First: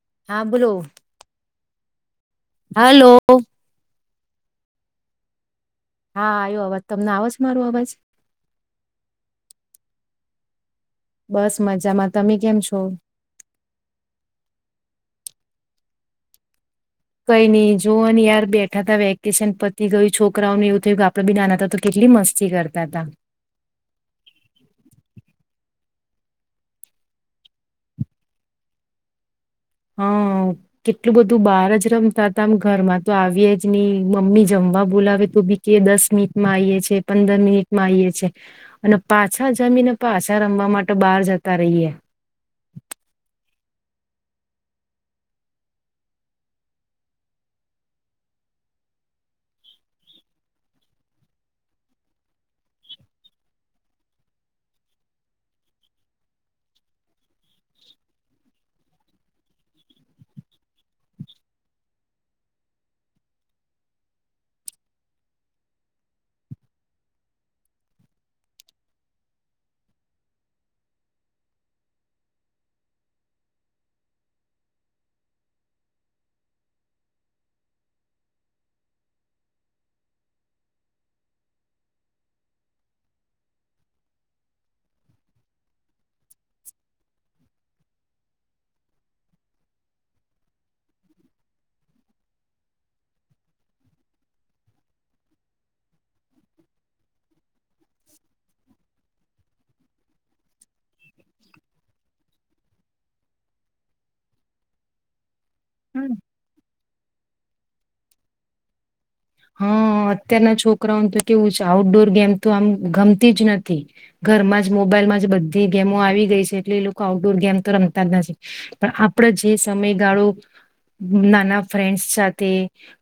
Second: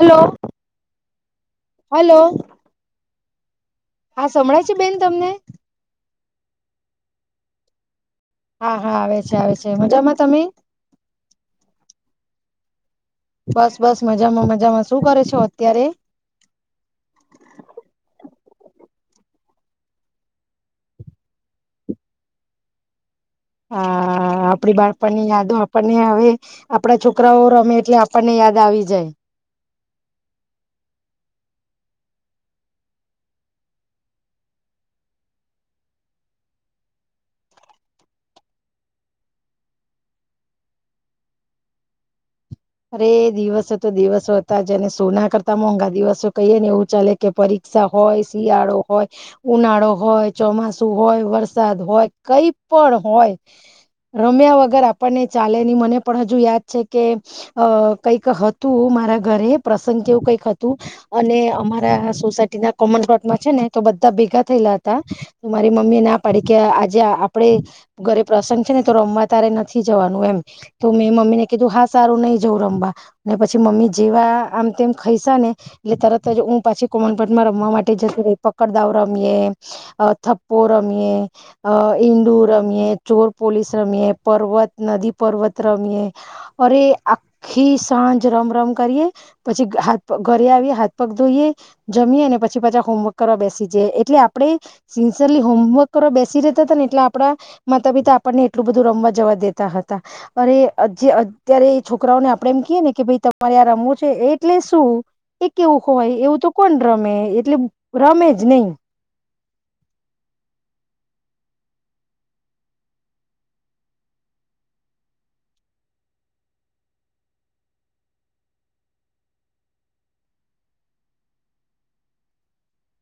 Hello હા બોલો hello hello હા સંભળાય છે બેન તમને હા આવ્યો અવાજ તમને આવજ મારો અવાજ હા હા આવે છે આવે છે મજામાં તમે બસ મજામાં તમે કેમ છો બસ બસ મજામાં મજામાં શું કરે છેો અત્યારે કઈ નઈ જો યાર બેઠા ત વેકેશન પતિ ગયું છોકરાઓને એવું થયું આપડે બી નાના હતા તો કેટલી મસ્તી કરતા હતા હ આપડી બાળપની યાદો આપ આપણને હવે આપડા છોકરાઓ રમે એટલે આપણને યાદ આવી જાય હા કેટલું બધું બહાર જ રમતા હતા આમ ઘરમાં તો આવીએ જ નહી મમ્મી જમવા બોલાવે તો બી કે દસ મિનિટમાં આવીઈએ છે પંદર મિનિટમાં આવીએ છે અને પાછા જમીને પાછા રમવા માટે બહાર જતા રહીએ અરે દિવસો તો દિવસો હતા જને સોના કરતા મોંઘા દિવસો કહીય ને એવું ચાલે કે પરીક્ષા હોય શિયાળો હોય ઉનાળો હોય ચોમાસુ હોય વરસાદ હોય કઈ પણ હોય રમ્યા વગર આપણને ચાલે ની મને પણ હજુ યાદ છે કે અ કંઈક હતું મારા ઘરે પ્રસંગ કેવું કઈક હતું અને અમારા સોસાયટીના કોમન પ્લોટમાં છે ને તો બધા ભેગા થયેલા હતા તો મારી મમ્મી ના પાડી કે આજે આપડે ઘરે પ્રસંગ છે ને તો રમવા તારે નથી જવાનું એમ તો મેં મમ્મીને કીધું હા સારું નહીિ રમવા પછી મમ્મી જેવા આમ તેમ ખાઈસા ને એટલે તરત જ હું પાછી કોમનપટમાં રમવા માટે જતો ર પકડદાવ રમીએ થપ્પો રમીએ ઈન્ડુ રમીએ ચોર પોલીસ રમીએ પર્વત નદી પર્વત રમીએ અરે આખી સાંજ રમ રમ કરીએ પછી હાથગ ઘરે આવીએ હાથ પગ ધોઈએ જમીએ અને પછી પાછા હોમવર્ક કરવા બેસી જઈ એટલે આપણે સિન્સિયરલી હોમવર્ક કરવા બેસી રેતા હતા ને એટલે આપડા માતા પિતા આપણને એટલું બધું રમવા જવા દેતા હતા અરે જે અત્યારે છોકરી છોકરાઓને આપડ એમ કએ ને કે ભાઈ તમારે આ રમવું છે એટલે શું એ કેવું હોય એવું તો કોણ રમે એટલે રમે જ નહી હા અત્યારના છોકરાઓનું તો કેવું છે આઉટડોર ગેમ તો આમ ગમતી જ નથી ઘરમાં જ મોબાઈલમાં જ બધી ગેમો આવી ગઈ છે એટલે એ લોકો આઉટડોર ગેમ તો રમતા જ નથી પણ આપડ જે સમયગાળો નાના ફ્રેન્ડ્સ સાથે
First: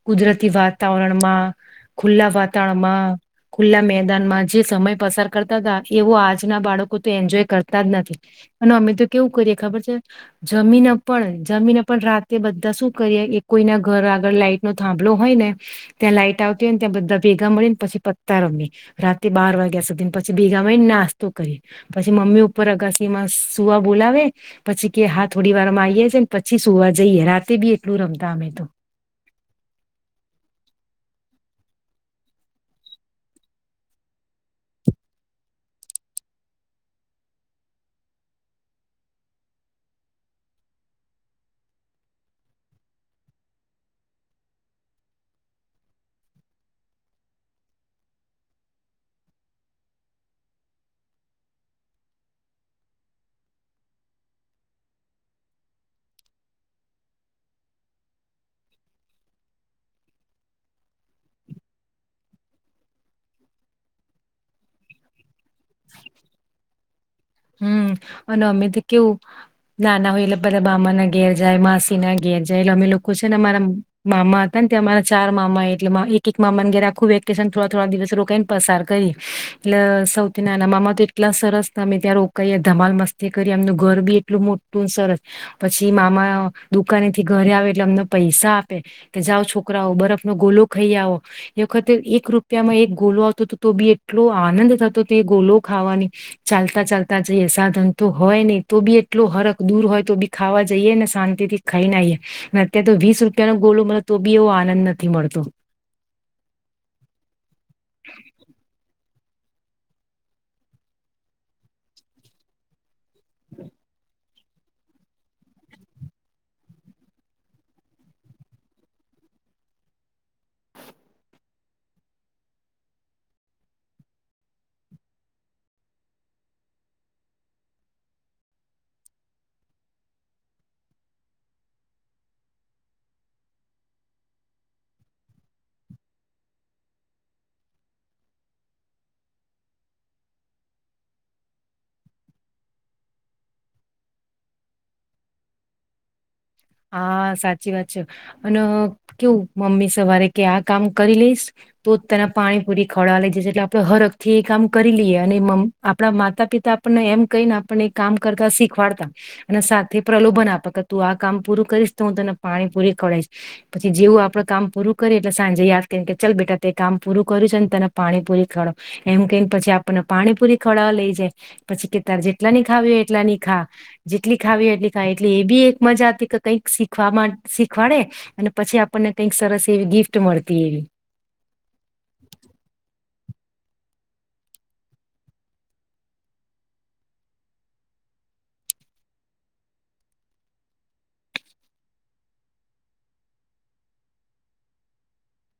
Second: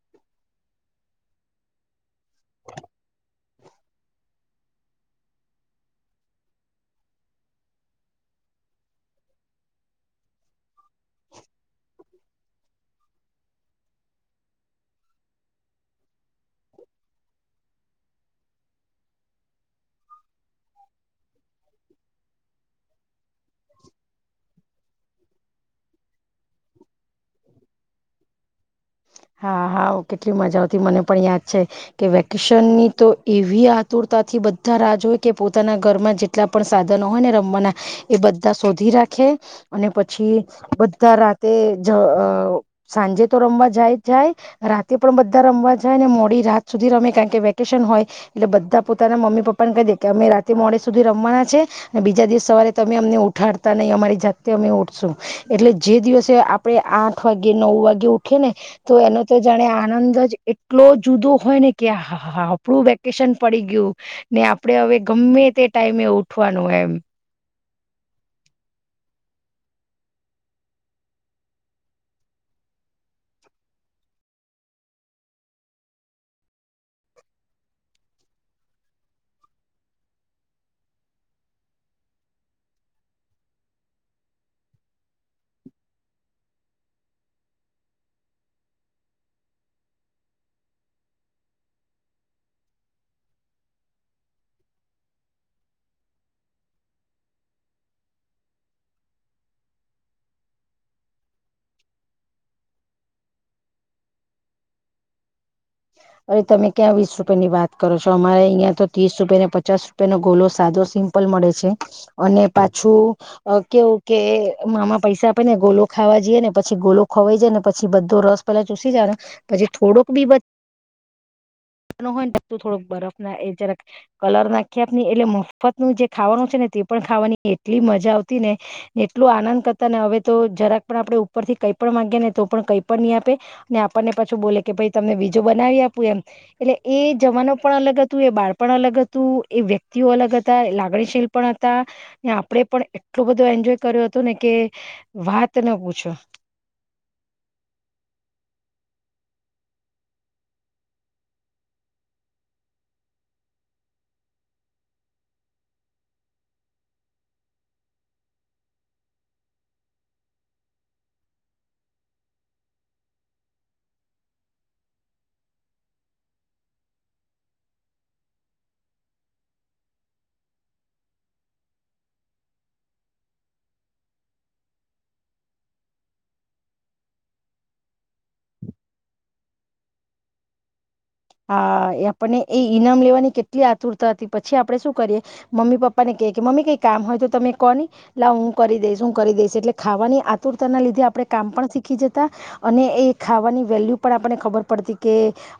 કુદરતી વાત વાતાવરણમાં ખુલ્લા વાતાવરણમાં ખુલ્લા મેદાનમાં જે સમય પસાર કરતા હતા એવો આજના બાળકો તો એન્જોય કરતા જ નથી અને અમે તો કેવું કરીએ ખબર છે જમીન જમીન પણ રાતે બધા શું કરીએ એક કોઈના ઘર આગળ લાઈટ નો થાંભલો હોય ને ત્યાં લાઈટ આવતી હોય ને ત્યાં બધા ભેગા મળે ને પછી પત્તા રમએ રાતે બાર વાગ્યા સુધીને પછી ભેગા મળીને નાસ્તો કરીએ પછી મમ્મી ઉપર અગાસીમાં સુવા બોલાવે પછી કે હા થોડી વારમાં આવીએ છે ને પછી સુવા જઈએ રાતે બી એટલું રમતા અમે તો હા હા કેટલી મજા આવતી મને પણ યાદ છે કે વેકેશનની તો એવી આતુરતાથી બધા રાજ હોય કે પોતાના ઘરમાં જેટલા પણ સાધનો હોય ને રમવાના એ બધા શોધી રાખે અને પછી બધા રાતે સાંજે તો રમવા જાય જાય રાતે પણ બધા રમવા જાય ને મોડી રાત સુધી રમે કારણ કે વેકેશન હોય એટલે બધા પોતાના મમ્મી પપ્પાને કહી દે કે અમે રાતે મોડે સુધી રમવાના છે અને બીજા દિવસે સવારે તમે અમને ઉઠાડતા નહી અમારી જાતેતે અમે ઉઠશું એટલે જે દિવસે આપડે આઠ વાગે નવ વાગે ઉઠીએ ને તો એનો તો જાણે આનંદ જ એટલો જુદો હોય ને કે હા હા આપણું વેકેશન પડી ગયું ને આપડણે હવે ગમે તે ટાઈમે ઉઠવાનું એમ હમ અને અમે તો કેવું નાના હોય એટલે પધા મામા ના ઘેર જાય માસી ના ઘેર જાય એટલે અમે લોકો છે ને અમારા મામા હતા ને ત્યાં અમારા ચાર મામા એટલે એક એક મામાને ઘેર આખું વેકેશન થોડા થોડા દિવસ રોકાાયને પસાર કરી એટલે સૌથી નાના મામા તો એટલા સરસ અમે ત્યાં રો કહી ધમાલ મસ્તી કરી એમનું ઘર બી એટલું મોટું સરસ પછી મામા દુકાને થી ઘરે આવે એટલે અમને પૈસા આપે કે જાઓ છોકરાઓ બરફનો ગોલો ખાઈ આવો એ વખતે એક રૂપિયામાં એક ગોલો આવતો હતો તો બી એટલો આનંદ થતો હતો એ ગોલો ખાવાની ચાલતા ચાલતા તા જઈએ સાધન તો હોય નહી તો બી એટલો હરખ દૂર હોય તો બી ખાવા જઈએ ને શાંતિ થી ખાઈને આવીઈએ અત્યારે તો વીસ રૂપિયા નો ગોલો મળે તો બી એવો આનંદ નથી મળતો અરે તમે ક્યાં વીસ રૂપિયા ની વાત કરો છો અમારે અહિયાં તો ત્રીસ રૂપિયા ને પચાસ રૂપિયાનોો ગોલો સાદો સિમ્પલ મળે છે અને પાછું કેવું કે મામા પૈસા આપે ને ગોલો ખાવા જઈએ ને પછી ગોલો ખોવાઈ જાય ને પછી બધો રસ પેલા ચૂસી જાય ને પછી થોડોક બી હોયને થોડોક બરફ ના એ જરાક કલર નાખી આપ એટલે મફત નું જે ખાવાનું છે ને તે પણ ખાવાની એટલી મજા આવતી ને એટલો આનંદ કરતા ને હવે તો જરાક પણ આપણેે ઉપરથી કંઈ પણ માંગ્યા ને તો પણ કંઈ પણ નહી આપે અને આપણને પાછું બોલે કે ભાઈ તમને જો બનાવી આપું એમ એટલે એ જવાનો પણ અલગ હતું એ બાળ પણ અલગ હતું એ વ્યક્તિઓ અલગ હતા એ લાગણીશીલ પણ હતા આપણેે પણ એટલો બધો એન્જોય કર્યો હતો ને કે વાત ન પૂછો હા સાચી વાત છે અને કેવું મમ્મી સવારે કે આ કામ કરી લઈશ તો તેના પાણી પૂરી ખળવા લઈ જશ એટલે આપણે હર અખ થી એ કામ કરી લઈએ અને આપણા માતા પિતા આપણને એમ કહી ને આપણને એ કામ કરતા શીખવાડતા અને સાથે પ્રલોભન આપે કે તું આ કામ પૂરું કરીશ તો હું તને પાણી પૂરી ખડીશ પછી જેવું આપડે કામ પૂરું કરીએ એટલે સાંજે યાદ કરી કે ચાલ બેટા તે કામ પૂરું કર્યું છે ને તને પાણી પૂરી ખડાવ એ હું કહીને પછી આપણને પાણી પૂરી ખવડાવવા લઈ જાય પછી કે તારે જેટલા ની ખાવી હો એટલાની ખા જેટલી ખાવી હો એટલી ખાવ એટ એ બી મજાતી કે કઈક શીખ શીખવાડે અને પછી આપણને કઈક સરસ એવી ગિફ્ટ મળતી એવી હા એ આપને એ ઈનામ લેવાની કેટ આટલી આતુરતા હતી પછી આપણે શું કરીએ મમ્મી પપ્પાને કહીએ કે મમ્મી કંઈ કામ હોય તો તમે કહોહી લાવ હું કરી દઈશ હું કરી દઈશ એટલે ખાવાની આતુરતાના લીધે આપણે કામ પણ શીખી જતા અને એ ખાવાની વેલ્યુ પણ આપણને ખબર પડતી કે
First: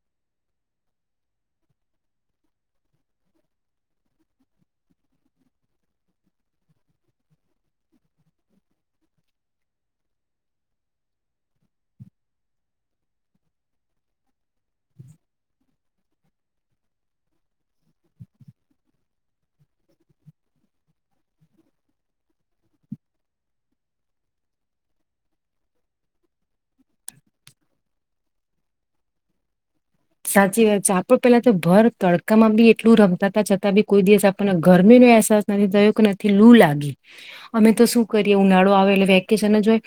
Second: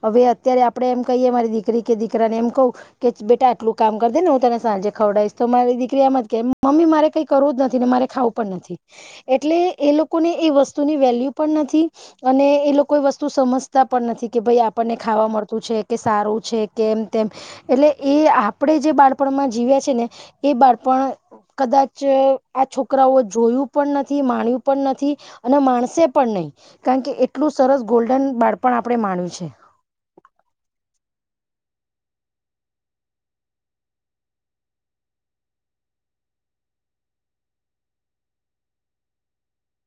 હવે ત્યારે આપડે એમ કહીએ મારી દીકરી કે દીકરાને એમ કહું કે બેટા આટલું કામ કર દે ને હું તને સાંજે ખવડાવશ તો મારી દીકરી એમ જ કે મમ્મી મારે કઈ કરવું જ નથી ને મારે ખાવું પણ નથી એટલે એ લોકોને એ વસ્તુની વેલ્યુ પણ નથી અને એ લોકો એ વસ્તુ સમજતા પણ નથી કે ભાઈ આપણને ખાવા મળતું છે કે સારું છે કેમ તેમ એટલે એ આપણે જે બાળપણમાં જીવ્યા છે ને એ બાળપણ કદાચ આ છોકરાઓ જોયું પણ નથી માણ્યું પણ નથી અને માણસે પણ નહીિ કારણ કે એટલું સરસ ગોલ્ડન બાળપણ આપણે માણ્યું છે સાચી વાત છે આપડ પેલા તો ભર તડકામાં બી એટલું રમતા ત છતાં બી કોઈ દિવસ આપણને ગરમીનો અહેસાસ નથી થયો કે નથી લૂ લાગી અમે તો શું કરીએ ઉનાળો આવે એટલે વેકેશન જ હોય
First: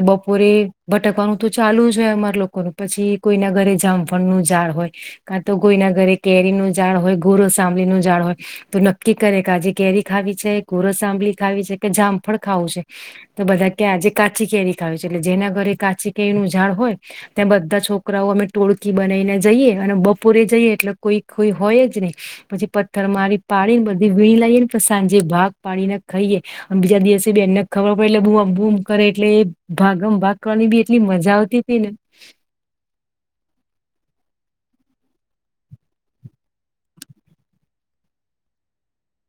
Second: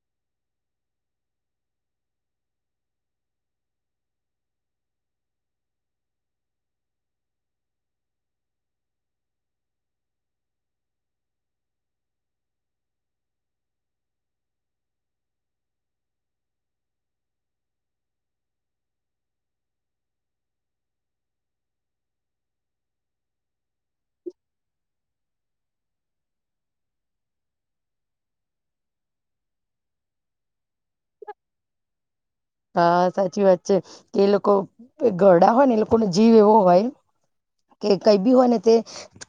એ બપોરે ભટકવાનું તો ચાલુ જ હોય અમારા લોકોનું પછી કોઈના ઘરે જામફળનું હોય કા તો કોોઈના ઘરે કેરી નું ાડ હોય ગોર સાંબળ નું ઝડ હોય તો નક્કી કરે કે આજે કેરી ખાવી છે ઘોર સાંબળી ખાવી છે કે જામફળ ખાવું છે તો બધા કે આજે કાચી કેરી ખાવી છે એટલે જેના ઘરે કાચી કેરી નું ઝા હોય ત્યાં બધા છોકરાઓ અમે ટોળકી બનાવીને જઈએ અને બપોરે જઈએ એટલે કોઈ કોઈ હોય જ નહી પછી પથ્થર મારી પાડી ને બધી વી લઈએ ને પ સાંજે ભાગ પાડીને ખાઈએે અને બીજા દિવસે બ એને ખબર પડે એટલે બુ આમ બુમ કરે એટલે ભાગ આમ ભાગ કરવાની બી એટલી મજા આવતી હતી ને હા સાચી વાત છે કે એ લોકો ગરડા હોય ને એ લોકોનો જીવ એવો હોય કે કઈ બી હોય ને તે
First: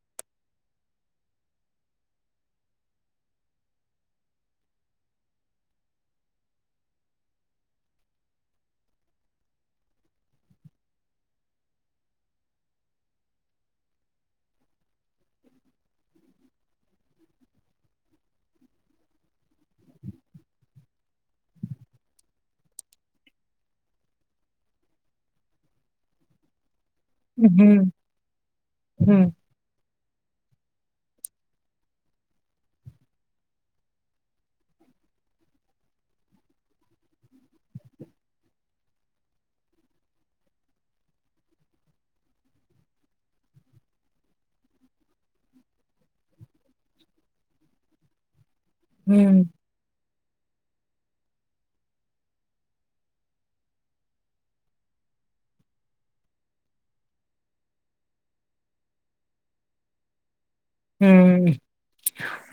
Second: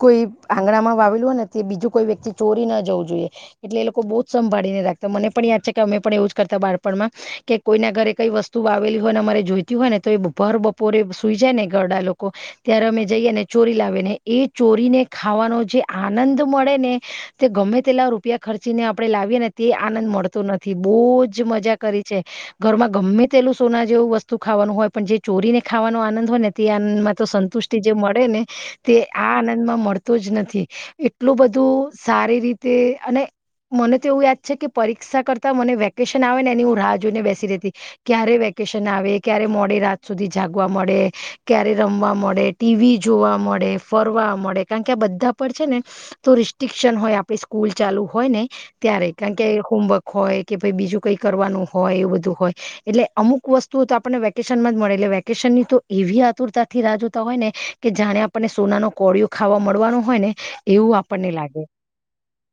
કોઈ આંગણામાં વાવેલું હોય ને તે બીજું કોઈ વ્યક્તિ ચોરી ના જવું જોઈએ એટલે એ લોકો બહુ જ સંભાળી ને રાખતા મને પણ યાદ છે કે અમે પણ એવું જ કરતા બાળપણમાં કે કોઈના ઘરે કઈ વસ્તુ આવેલી હોય ને અમારે જોઈતી હોય ને તો એ ભર બપોરે સુઈ જાય ને ઘરડા લોકો ત્યારે અમે જઈએ ને ચોરી લાવી ને એ ચોરીને ખાવાનો જે આનંદ મળે ને તે ગમે તેલા રૂપિયા ખર્ચીને આપણે લાવીએ ને તે આનંદ મળતો નથી બહુજ મજા કરી છે ઘરમાં ગમે તેલું સોના જેવું વસ્તુ ખાવાનું હોય પણ જે ચોરીને ખાવાનો આનંદ હોય ને ત્યાં તો સંતુષ્ટિ હમ જે મળે ને તે હમ આ આનંદ માં મળ જ નથી એટલું બધું સારી રીતે અને મને તો એવું યાદ છે કે પરીક્ષા કરતાં મને વેકેશન આવે ને એની હું રાહ જોઈને બેસી રહેતી ક્યારે વેકેશન આવે ક્યારે મોડી રાત સુધી જાગવા મળે ક્યારે રમવા મળે ટીવી જોવા મળે ફરવા મળે કારણ કે આ બધા પર છે ને તો રિસ્ટ્રિકશન હોય આપડી સ્કૂલ ચાલુ હોય ને ત્યારે કારણ હમ કે હોમવર્ક હોય કે ભાઈ બીજું કઈ કરવાનું હોય એવું બધું હોય એટલે અમુક વસ્તુ તો આપને વેકેશન માં જ મળે એટલે વેકેશન ની તો એવી આતુરતા થી રાહ જોતા હોય ને કે જાણે આપને સોના ન કોળિયયો ખાવા મળવાનું હોય ને એવું આપણને હમ લાગે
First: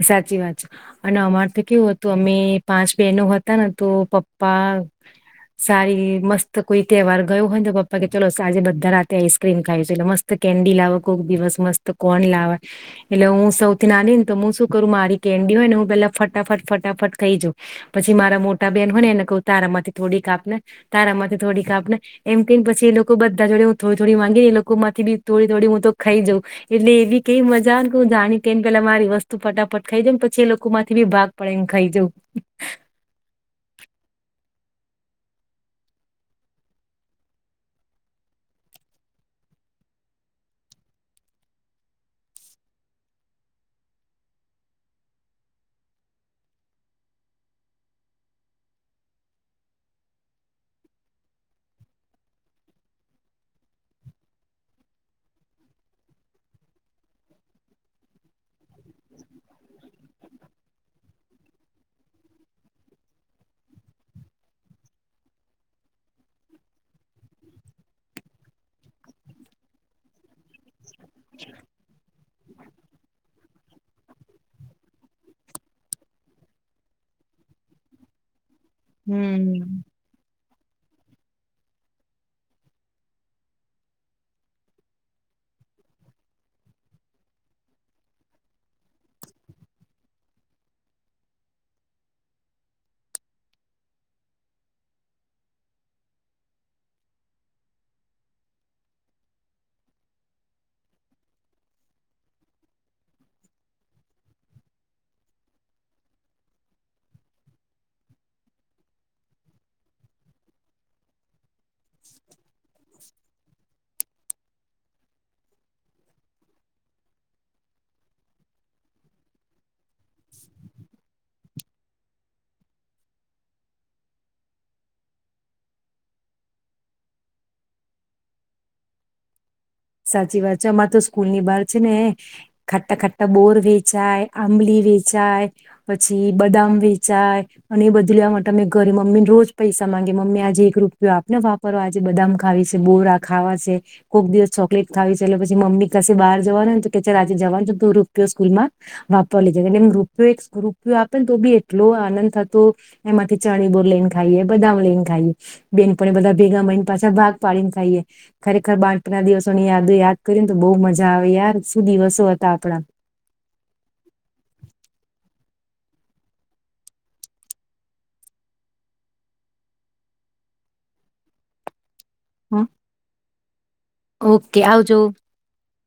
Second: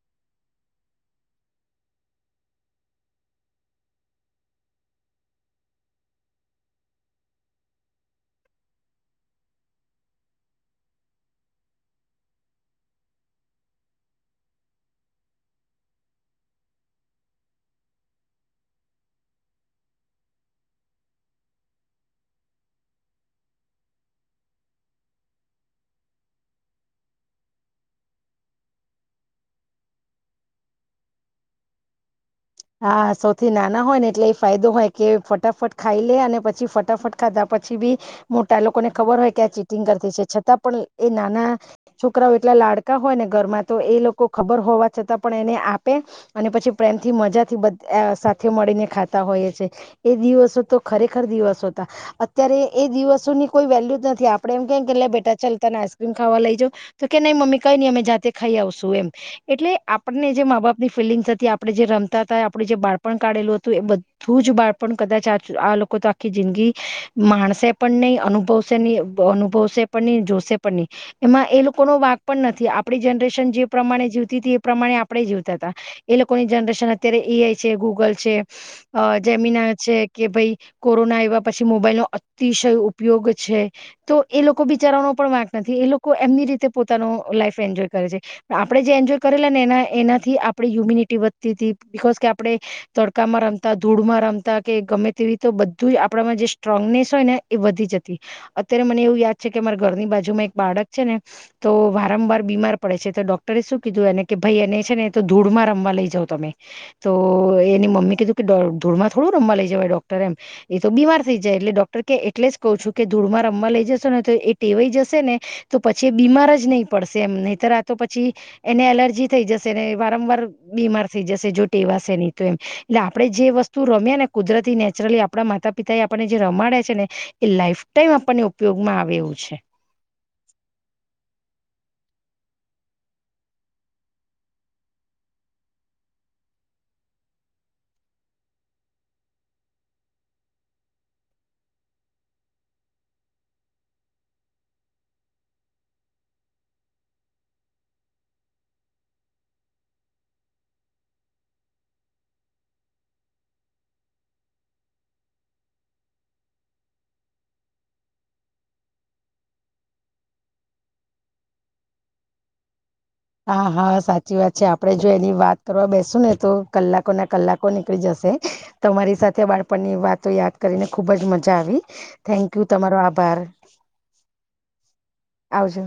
સાચી વાત છે અને અમારથી કેવું હતું અમે પાંચ બહેનો હતા ને તો પપ્પા સારી મસ્ત કોઈ તહેવાર ગયો હોયને પપ્પા કે ચલો આજે બધા રાતે આઈસક્રીમ ખાઈ છે એટલે મસ્ત કેન્ડી લાવો કોઈક દિવસ મસ્ત કોન લાવ એટલે હું સૌથી નાની ને તો હું શું કરું મારી કેન્ડી હોય ને હું પેલા ફટાફટ ફટાફટ ખાઈ જાઉ પછી મારા મોટા બેહેન હોય ને એને કહું તારા માંથી થોડી કાપ ને તારા માંથી થોડી કાપ ને એમ કને પછી એ લોકો બધા જોડે હું થોડી થોડી માંગીને એ લોકો માંથી બી થોડી થોડી હું તો ખાઈ જાઉં એટલે એવી કઈ મજા તું જાણી તે ને પેલા મારી વસ્તુ ફટાફટ ખાઈ જઉ ને પછી એ લોકો માંથી ભી ભાગ પડે ને ખાઈ જઉ હા સૌથી નાના હોય ને એટલે એ ફાયદો હોય કે ફટાફટ ખાઈ લે અને પછી ફટાફટ ખાધા પછી બી મોટા લોકોને ખબર હોય કે આ ચીટિંગ કરતી છે છતાં પણ એ નાના છોકરાઓ એટલા લાડકા હોય ને ઘરમાં તો એ લોકો ખબર હોવા છતાં પણ એને આપે અને પછી પ્રેમ થી મજા થી બધ સાથે મળીને ખાતા હોઈએ છેએ એ દિવસો તો ખરેખર દિવસો હતા અત્યારે એ દિવસોની કોઈ વેલ્યુ જ નથી આપડે એમ કે કે બેટા ચાલતાને આઈસ્ક્રીમ ખાવા લઈ જાાવ તો કે નહી મમ્મી કઈ નઈ અમે જાતે ખાઈ આવશું એમ એટલે આપણને જે મા બાપ ની ફિલિંગ્ આપણે જે રમ આપડું જે બાળપણ કાઢેલું હતું એ બધું જ બાળપણ કદાચ આ લોકો તો આખી જિંદગી માણશે પણ નહી અનુભવશે નહી અનુભવશે પણ નહી જોશે પણ નહીં એમાં એ લોકો ન વાક પણ નથી આપણી જનરેશન જે પ્રમાણે જીવતી હતી એ પ્રમાણે આપણે જીવતા હતા એ લોકોની જનરેશન અત્યારે એઆઈ છે ગૂગલ છે અ જેમીના હમ છે કે ભાઈ કોરોના આવ્યા પછી મોબાઈલનો અતિશય ઉપયોગ છે તો એ લોકો બિચારવાનો પણ વાંક નથી એ લોકો એમની રીતે પોતાનો લાઈફ એન્જોય કરે છે આપણે જે એન્જોય કરેલા ને એના એનાથી આપણે હ્યુમિનિટી વધતી હતી બીકોઝ કે આપડે તડકામાં રમતા ધૂળમાં રમતા કે ગમે તેવી તો બધું આપડામાં જે સ્ટ્રોંગનેસ હોય ને એ વધી જતી અત્યારે મને એવું યાદ છે કે મારા ઘરની બાજુમાં એક બાળક છે ને તો વારંવાર બીમાર પડે છે તો ડોક્ટરે શું કીધું એને કે ભાઈ એને છે ને તો ધૂળમાં રમવા લઈ જવો તમે. તો એની મમ્મી કીધું કે ધૂળમાં થોડું રમવા લઈ જવાય ડોક્ટર એમ એ તો બીમાર થઇ જાય એટલે ડોક્ટર કે એટલે જ કઉ છું કે ધૂળમાં રમવા લઈ જ સે ને તો એ ટેવાઈ જશે ને તો પછી એ બીમાર જ નઈ પડશે એમ નહીતર આ તો પછી એને એલર્જી થઈ જશે ને વારંવાર બીમાર થઈ જશે જો ટેવાસે નઈ તો એમ ને આપડે જે વસ્તુ રમ્યે ને કુદરતી નેચરલી આપડા માતા પિતા એ આપણને જે રમાડે છે ને એ લાઈફ ટાઈમ આપણને ઉપયોગમાં આવે એવું છે. સાચી વાત છે અમાર તો સ્કૂલ ની બહાર છે ને ખાટા ખાટા બોર વેચાય આંબલી વેચાય પછી બદામ વેચાય અને એ બદલવા માટે અમે ઘરે મમ્મી ને રોજ પૈસા માંગી મમ્મી આજે એક રૂપિયો આપને વાપરો આજે બદામ ખાવી છે બોર આ ખાવા છે કોક દિવસ ચોકલેટ ખાવી ચ પછી મમ્મી પાસે બહાર જવાનું હોય ને તો કે આજે જવાનું તો રૂપિયો સ્કૂલ માં વાપર લઈ જ એ રૂપ રૂપિયો આપે ને તો બી એટલો આનંદ હતો એમાંથી ચણી બોર લઈને ખાઈએ બદામ લઈને ખાઈએ બેનપણી બધા ભેગા મળઈને પાછા ભાગ પાડીને ખાઈએ ખરેખર બાણપના દિવસ સોની યાદ યાદ કરીને તો બહુ મજા આવે યાર સુ દિવસો હતા આપડા. હા હા સાચી વાત છે આપડે જો એની વાત કરવા બેસુ ને તો કલાકો ના કલાકો નીકળી જશે તમારી સાથે બાળપણની વાતો યાદ કરીને ખુબ જ મજા આવી. થેન્ક હં. યુ તમારો આભાર ઓકે આવજો. આવજો.